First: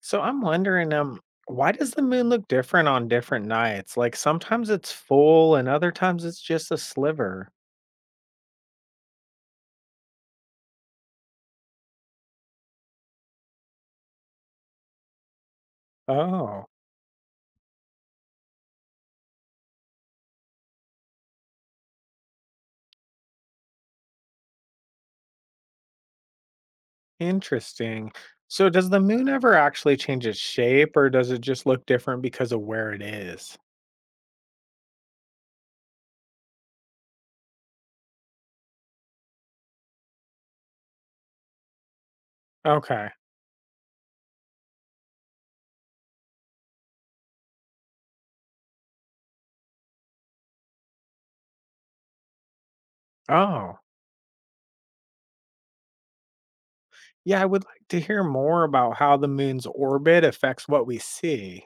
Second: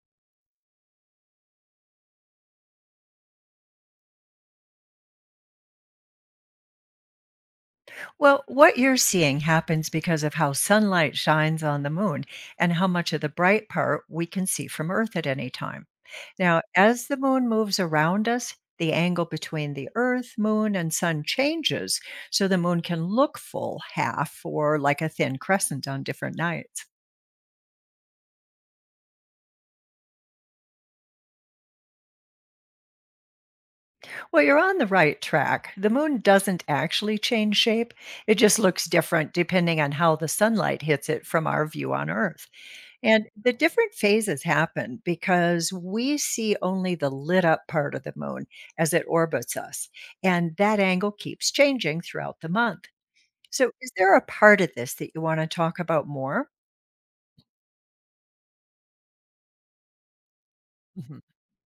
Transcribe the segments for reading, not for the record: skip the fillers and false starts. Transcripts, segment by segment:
So I'm wondering, why does the moon look different on different nights? Like sometimes it's full and other times it's just a sliver. Well, what you're seeing happens because of how sunlight shines on the moon and how much of the bright part we can see from Earth at any time. Now, Oh, as the moon moves around us, the angle between the Earth, moon, and sun changes, so the moon can look full half or like a thin crescent on different nights. interesting. So does the moon ever actually change its shape or does it just look different because of where it is? Well, you're on the right track. The moon doesn't actually change shape, it just looks different depending on how the sunlight hits it from our view on Earth. Okay. And the different phases happen because we see only the lit up part of the moon as it orbits us, and that angle keeps changing throughout the month. So, Oh, is there a part of this that you want to talk about more? yeah, I would like to hear more about how the moon's orbit affects what we see.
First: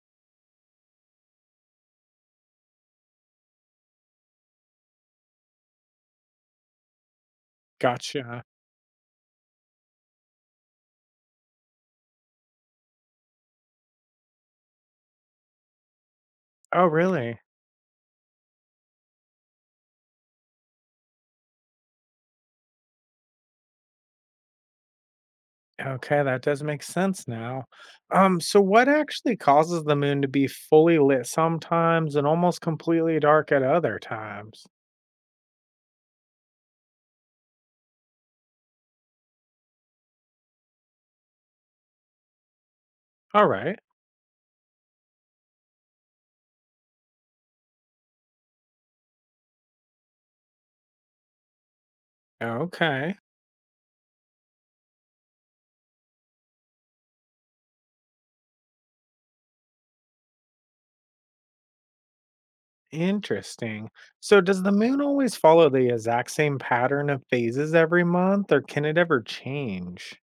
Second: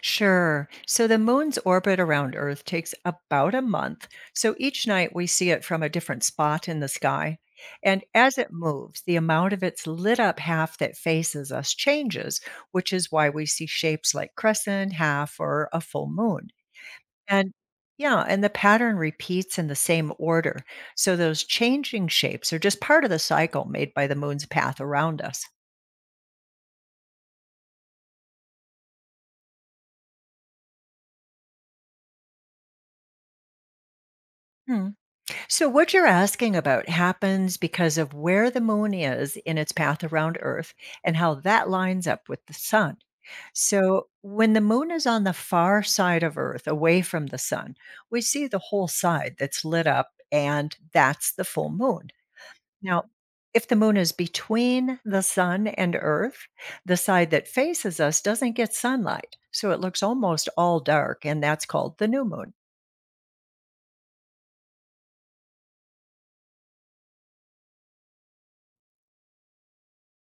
Sure. So the moon's orbit around Earth takes about a month. So each night we see it from a different spot in the sky. And as Gotcha. it moves, the amount of its lit up half that faces us changes, which is why we see shapes like crescent, half, or a full moon. Oh, really? And yeah, and the pattern repeats in the same order. So those changing shapes are just part of the cycle made by the moon's path around us. Okay, that does make sense now. So what actually causes the moon to be fully lit sometimes and almost completely dark at other times? Hmm. So, what you're asking about happens because of where the moon is in its path around Earth and how that lines up with the sun. All right. So, when the moon is on the far side of Earth, away from the sun, we see the whole side that's lit up, and that's the full moon. Now, Okay. if the moon is between the sun and Earth, the side that faces us doesn't get sunlight. So, it looks almost all dark, and that's called the new moon. Interesting. So does the moon always follow the exact same pattern of phases every month or can it ever change?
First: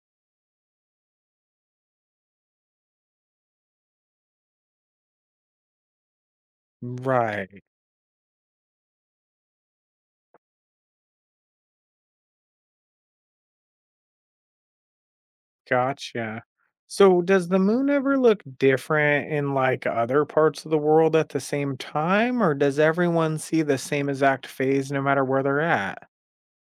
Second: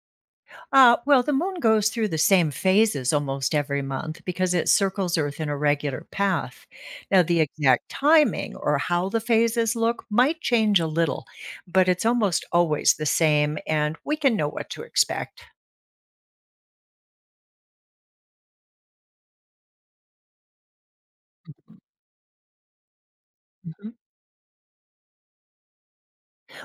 Well, the moon goes through the same phases almost every month because it circles Earth in a regular path. Now, the Right. exact timing or how the phases look might change a little, but it's almost always the same, and we can know what to expect. Gotcha. So does the moon ever look different in like other parts of the world at the same time or does everyone see the Mhm. same exact phase no matter where they're at?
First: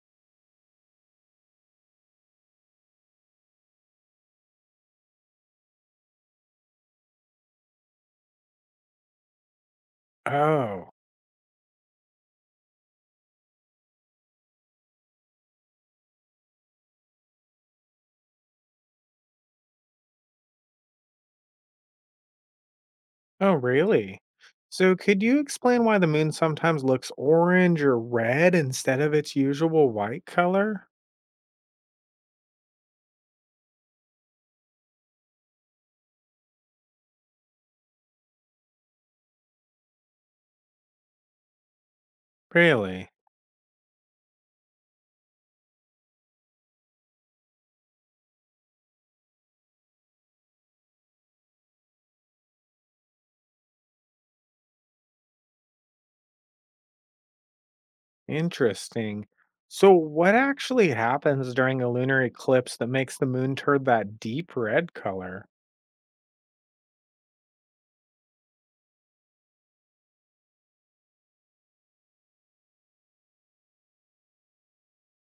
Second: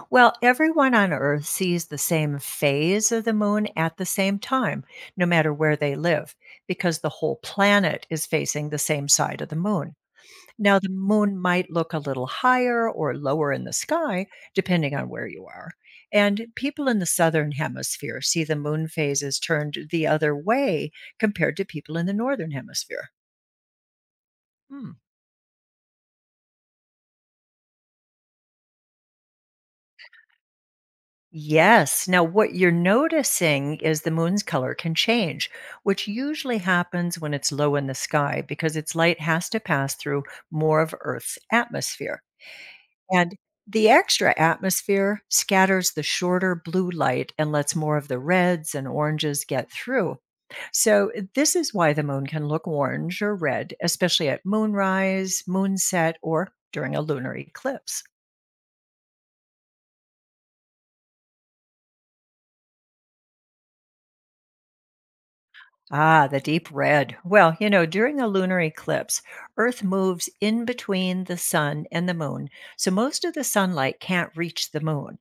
Well, everyone on Earth sees the same phase of the moon at the same time, no matter where they live, because the whole planet is facing the same side of the moon. Now, the Oh. moon might look a little higher or lower in the sky, depending on where you are. And people in the southern hemisphere see the moon phases turned the other way compared to people in the northern hemisphere. Oh, really? Hmm. So could you explain why the moon sometimes looks orange or red instead of its usual white color? Yes. Now, what you're noticing is the moon's color can change, which usually happens when it's low in the sky because its light has to pass through more of Earth's atmosphere. Really? And the extra atmosphere scatters the shorter blue light and lets more of the reds and oranges get through. So, this is why the moon can look orange or red, especially at moonrise, moonset, or during a lunar eclipse. Interesting. So what actually happens during a lunar eclipse that makes the moon turn that deep red color? Ah, the deep red. Well, you know, during a lunar eclipse, Earth moves in between the sun and the moon, so most of the sunlight can't reach the moon.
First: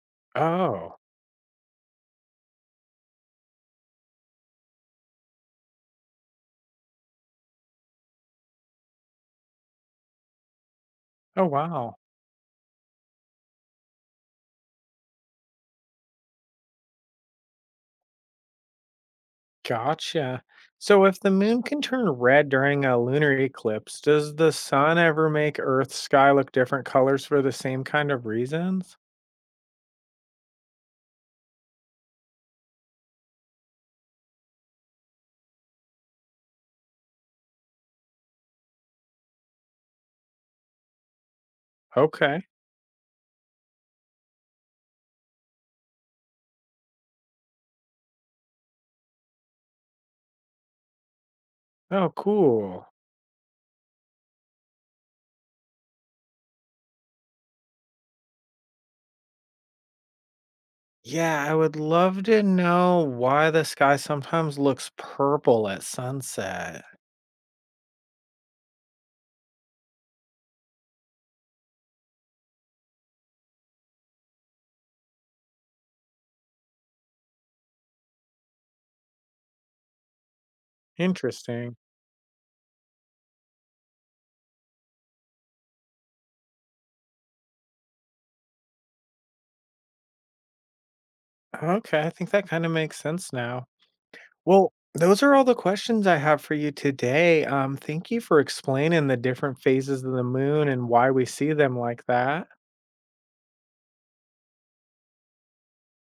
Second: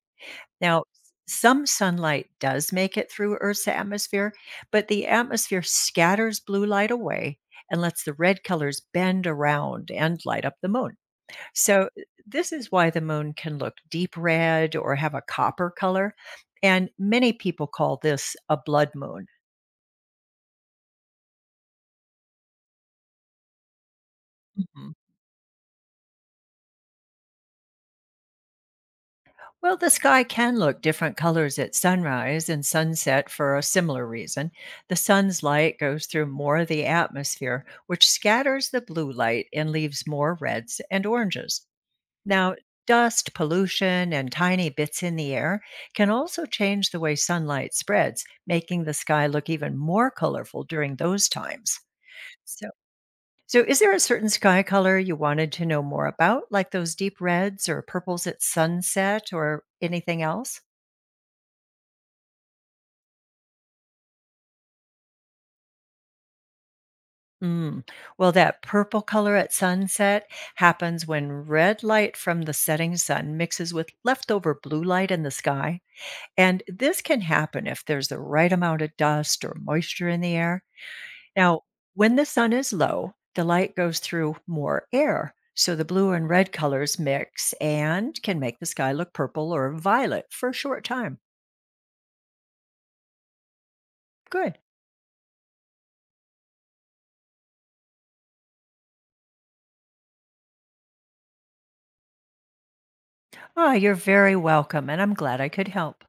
Now, Oh. s some sunlight does make it through Earth's atmosphere, but the atmosphere scatters blue light away and lets the red colors bend around and light up the moon. Oh, So, wow. This is why the moon can look deep red or have a copper color, and many people call this a blood moon. Gotcha. So if the moon can turn red during a lunar eclipse, does the sun ever make Earth's sky look different colors for the same kind of reasons? Well, the sky can look different colors at sunrise and sunset for a similar reason. The sun's light goes through more of the atmosphere, which scatters the blue light and leaves more reds and oranges. Okay. Now, dust, pollution, and tiny bits in the air can also change the way sunlight spreads, making the sky look even more colorful during those times. Oh, So, cool. so, is there a certain sky color you wanted to know more about, like those deep reds or purples at sunset or anything else? Yeah, I would love to know why the sky sometimes looks purple at sunset. Mm. Well, that purple color at sunset happens when red light from the setting sun mixes with leftover blue light in the sky. And this can happen if there's the right amount of dust or moisture in the air. Now, Interesting. when the sun is low, the light goes through more air. So the blue and red colors mix and can make the sky look purple or violet for a short time. Okay, I think that kind of makes sense now. Good. Well, those are all the questions I have for you today. Thank you for explaining the different phases of the moon and why we see them like that. Ah, you're very welcome. And I'm glad I could help.